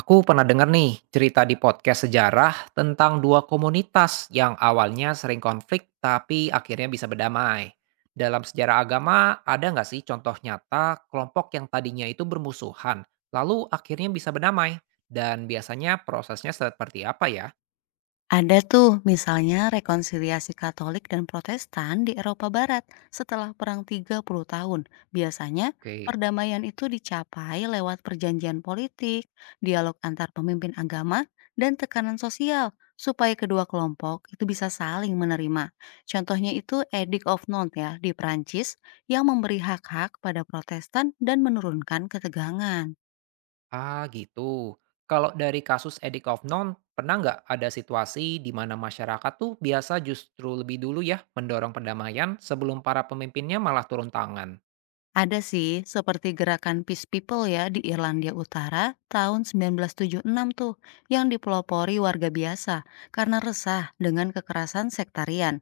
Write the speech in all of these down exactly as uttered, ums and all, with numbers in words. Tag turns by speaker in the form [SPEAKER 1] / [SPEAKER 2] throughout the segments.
[SPEAKER 1] Aku pernah dengar nih cerita di podcast sejarah tentang dua komunitas yang awalnya sering konflik tapi akhirnya bisa berdamai. Dalam sejarah agama ada nggak sih contoh nyata kelompok yang tadinya itu bermusuhan lalu akhirnya bisa berdamai? Dan biasanya prosesnya seperti apa ya?
[SPEAKER 2] Ada tuh misalnya rekonsiliasi Katolik dan Protestan di Eropa Barat setelah Perang Tiga Puluh tahun. Biasanya
[SPEAKER 1] Oke,
[SPEAKER 2] perdamaian itu dicapai lewat perjanjian politik, dialog antar pemimpin agama, dan tekanan sosial supaya kedua kelompok itu bisa saling menerima. Contohnya itu Edict of Nantes ya di Prancis yang memberi hak-hak pada Protestan dan menurunkan ketegangan.
[SPEAKER 1] ah gitu. Kalau dari kasus Edict of Non, pernah nggak ada situasi di mana masyarakat tuh biasa justru lebih dulu ya mendorong perdamaian sebelum para pemimpinnya malah turun tangan?
[SPEAKER 2] Ada sih, seperti gerakan Peace People ya di Irlandia Utara tahun sembilan belas tujuh enam tuh, yang dipelopori warga biasa karena resah dengan kekerasan sektarian.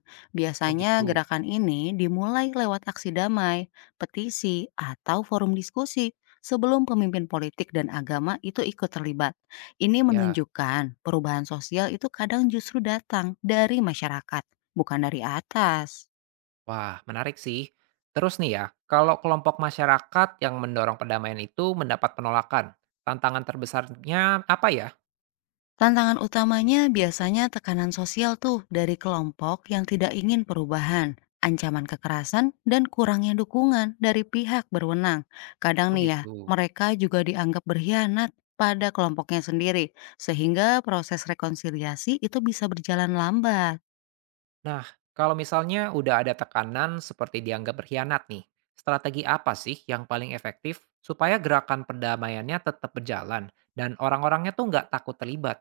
[SPEAKER 1] Oh
[SPEAKER 2] Biasanya
[SPEAKER 1] gitu,
[SPEAKER 2] gerakan ini dimulai lewat aksi damai, petisi, atau forum diskusi sebelum pemimpin politik dan agama itu ikut terlibat. Ini
[SPEAKER 1] ya.
[SPEAKER 2] menunjukkan perubahan sosial itu kadang justru datang dari masyarakat, bukan dari atas.
[SPEAKER 1] Wah, menarik sih. Terus nih ya, kalau kelompok masyarakat yang mendorong perdamaian itu mendapat penolakan, tantangan terbesarnya apa ya?
[SPEAKER 2] Tantangan utamanya biasanya tekanan sosial tuh dari kelompok yang tidak ingin perubahan, ancaman kekerasan, dan kurangnya dukungan dari pihak berwenang. Kadang
[SPEAKER 1] Oh
[SPEAKER 2] nih ya,
[SPEAKER 1] gitu.
[SPEAKER 2] mereka juga dianggap berkhianat pada kelompoknya sendiri, sehingga proses rekonsiliasi itu bisa berjalan lambat.
[SPEAKER 1] Nah, kalau misalnya udah ada tekanan seperti dianggap berkhianat nih, strategi apa sih yang paling efektif supaya gerakan perdamaiannya tetap berjalan dan orang-orangnya tuh nggak takut terlibat?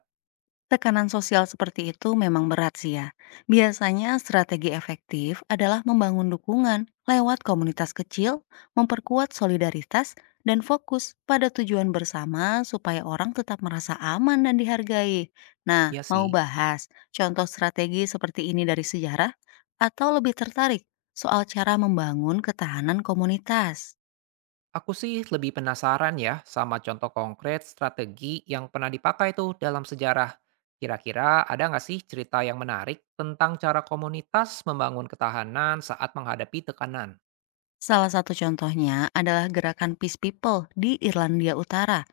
[SPEAKER 2] Tekanan sosial seperti itu memang berat sih ya. Biasanya strategi efektif adalah membangun dukungan lewat komunitas kecil, memperkuat solidaritas, dan fokus pada tujuan bersama supaya orang tetap merasa aman dan dihargai. Nah,
[SPEAKER 1] Iya
[SPEAKER 2] mau
[SPEAKER 1] sih.
[SPEAKER 2] bahas contoh strategi seperti ini dari sejarah atau lebih tertarik soal cara membangun ketahanan komunitas?
[SPEAKER 1] Aku sih lebih penasaran ya sama contoh konkret strategi yang pernah dipakai tuh dalam sejarah. Kira-kira ada nggak sih cerita yang menarik tentang cara komunitas membangun ketahanan saat menghadapi tekanan?
[SPEAKER 2] Salah satu contohnya adalah gerakan Peace People di Irlandia Utara.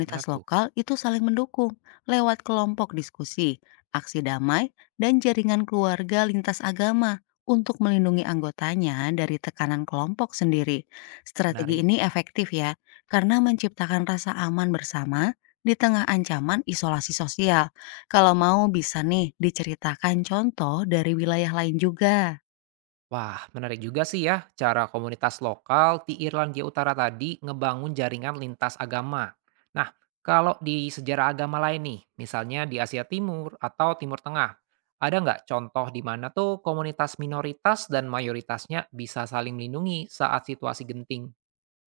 [SPEAKER 1] Gimana tuh?
[SPEAKER 2] lokal itu saling mendukung lewat kelompok diskusi, aksi damai, dan jaringan keluarga lintas agama untuk melindungi anggotanya dari tekanan kelompok sendiri. Strategi
[SPEAKER 1] Menarik.
[SPEAKER 2] ini efektif ya, karena menciptakan rasa aman bersama di tengah ancaman isolasi sosial. Kalau mau bisa nih diceritakan contoh dari wilayah lain juga.
[SPEAKER 1] Wah, menarik juga sih ya cara komunitas lokal di Irlandia Utara tadi ngebangun jaringan lintas agama. Nah, kalau di sejarah agama lain nih, misalnya di Asia Timur atau Timur Tengah, ada nggak contoh di mana tuh komunitas minoritas dan mayoritasnya bisa saling melindungi saat situasi genting?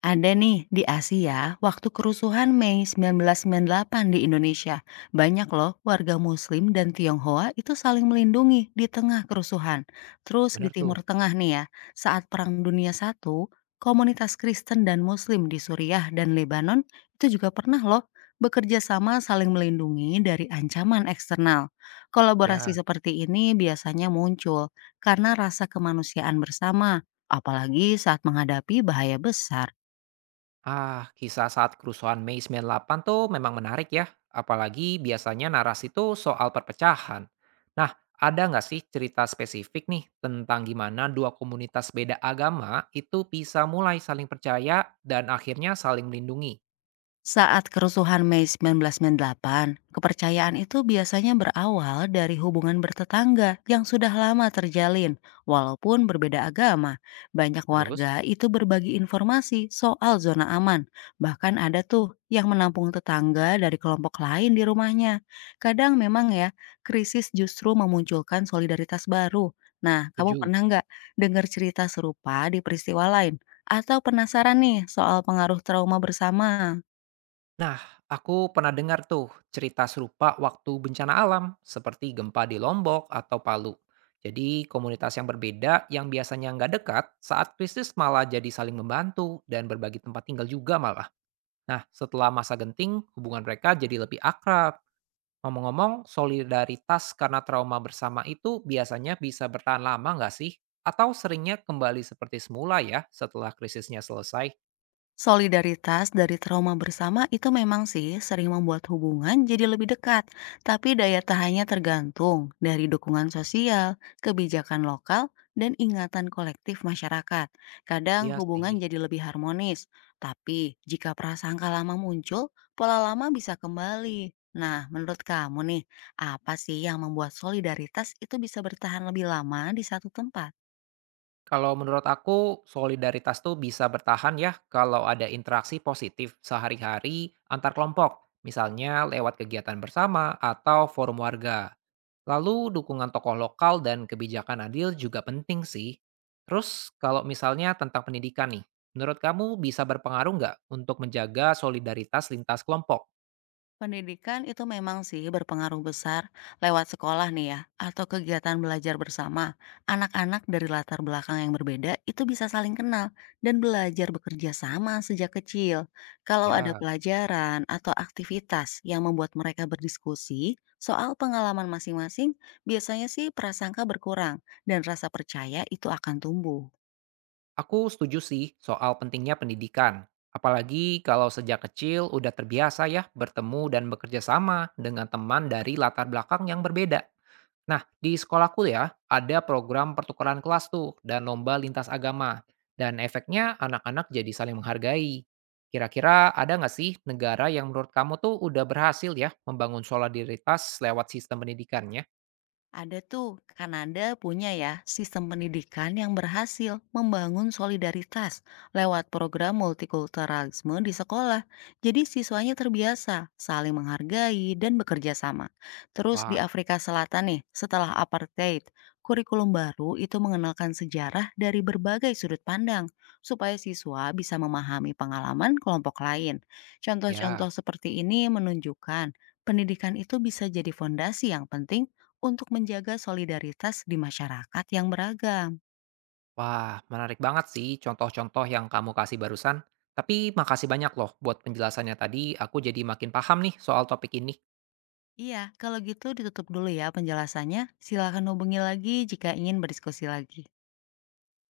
[SPEAKER 2] Ada nih, di Asia, waktu kerusuhan Mei seribu sembilan ratus sembilan puluh delapan di Indonesia, banyak loh warga Muslim dan Tionghoa itu saling melindungi di tengah kerusuhan. Terus di
[SPEAKER 1] Bener tuh,
[SPEAKER 2] Timur Tengah nih ya, saat Perang Dunia Satu, komunitas Kristen dan Muslim di Suriah dan Lebanon itu juga pernah loh bekerja sama saling melindungi dari ancaman eksternal. Kolaborasi
[SPEAKER 1] ya.
[SPEAKER 2] seperti ini biasanya muncul karena rasa kemanusiaan bersama, apalagi saat menghadapi bahaya besar.
[SPEAKER 1] Ah, kisah saat kerusuhan Mei sembilan puluh delapan tuh memang menarik ya, apalagi biasanya narasi itu soal perpecahan. Nah, ada nggak sih cerita spesifik nih tentang gimana dua komunitas beda agama itu bisa mulai saling percaya dan akhirnya saling melindungi?
[SPEAKER 2] Saat kerusuhan Mei seribu sembilan ratus sembilan puluh delapan, kepercayaan itu biasanya berawal dari hubungan bertetangga yang sudah lama terjalin, walaupun berbeda agama. Banyak
[SPEAKER 1] Terus,
[SPEAKER 2] warga itu berbagi informasi soal zona aman, bahkan ada tuh yang menampung tetangga dari kelompok lain di rumahnya. Kadang memang ya, krisis justru memunculkan solidaritas baru. Nah, kamu
[SPEAKER 1] setuju?
[SPEAKER 2] pernah nggak dengar cerita serupa di peristiwa lain? Atau penasaran nih soal pengaruh trauma bersama?
[SPEAKER 1] Nah, aku pernah dengar tuh cerita serupa waktu bencana alam, seperti gempa di Lombok atau Palu. Jadi komunitas yang berbeda yang biasanya nggak dekat, saat krisis malah jadi saling membantu dan berbagi tempat tinggal juga malah. Nah, setelah masa genting, hubungan mereka jadi lebih akrab. Ngomong-ngomong, solidaritas karena trauma bersama itu biasanya bisa bertahan lama nggak sih? Atau seringnya kembali seperti semula ya setelah krisisnya selesai?
[SPEAKER 2] Solidaritas dari trauma bersama itu memang sih sering membuat hubungan jadi lebih dekat, tapi daya tahannya tergantung dari dukungan sosial, kebijakan lokal, dan ingatan kolektif masyarakat. Kadang
[SPEAKER 1] Iya sih.
[SPEAKER 2] hubungan jadi lebih harmonis, tapi jika prasangka lama muncul, pola lama bisa kembali. Nah, menurut kamu nih, apa sih yang membuat solidaritas itu bisa bertahan lebih lama di satu tempat?
[SPEAKER 1] Kalau menurut aku, solidaritas tuh bisa bertahan ya kalau ada interaksi positif sehari-hari antar kelompok, misalnya lewat kegiatan bersama atau forum warga. Lalu dukungan tokoh lokal dan kebijakan adil juga penting sih. Terus kalau misalnya tentang pendidikan nih, menurut kamu bisa berpengaruh nggak untuk menjaga solidaritas lintas kelompok?
[SPEAKER 2] Pendidikan itu memang sih berpengaruh besar lewat sekolah nih ya, atau kegiatan belajar bersama. Anak-anak dari latar belakang yang berbeda itu bisa saling kenal dan belajar bekerja sama sejak kecil. Kalau ada
[SPEAKER 1] Ya.
[SPEAKER 2] pelajaran atau aktivitas yang membuat mereka berdiskusi soal pengalaman masing-masing, biasanya sih prasangka berkurang dan rasa percaya itu akan tumbuh.
[SPEAKER 1] Aku setuju sih soal pentingnya pendidikan. Apalagi kalau sejak kecil udah terbiasa ya bertemu dan bekerja sama dengan teman dari latar belakang yang berbeda. Nah, di sekolahku ya ada program pertukaran kelas tuh dan lomba lintas agama. Dan efeknya anak-anak jadi saling menghargai. Kira-kira ada nggak sih negara yang menurut kamu tuh udah berhasil ya membangun solidaritas lewat sistem pendidikannya?
[SPEAKER 2] Ada tuh, Kanada punya ya sistem pendidikan yang berhasil membangun solidaritas lewat program multikulturalisme di sekolah. Jadi siswanya terbiasa saling menghargai dan bekerja sama. Terus di
[SPEAKER 1] Wah,
[SPEAKER 2] Afrika Selatan nih, setelah apartheid, kurikulum baru itu mengenalkan sejarah dari berbagai sudut pandang supaya siswa bisa memahami pengalaman kelompok lain.
[SPEAKER 1] ya.
[SPEAKER 2] Contoh-contoh seperti ini menunjukkan pendidikan itu bisa jadi fondasi yang penting untuk menjaga solidaritas di masyarakat yang beragam.
[SPEAKER 1] Wah, menarik banget sih contoh-contoh yang kamu kasih barusan. Tapi makasih banyak loh buat penjelasannya tadi, aku jadi makin paham nih soal topik ini.
[SPEAKER 2] Iya, kalau gitu ditutup dulu ya penjelasannya. Silakan hubungi lagi jika ingin berdiskusi lagi.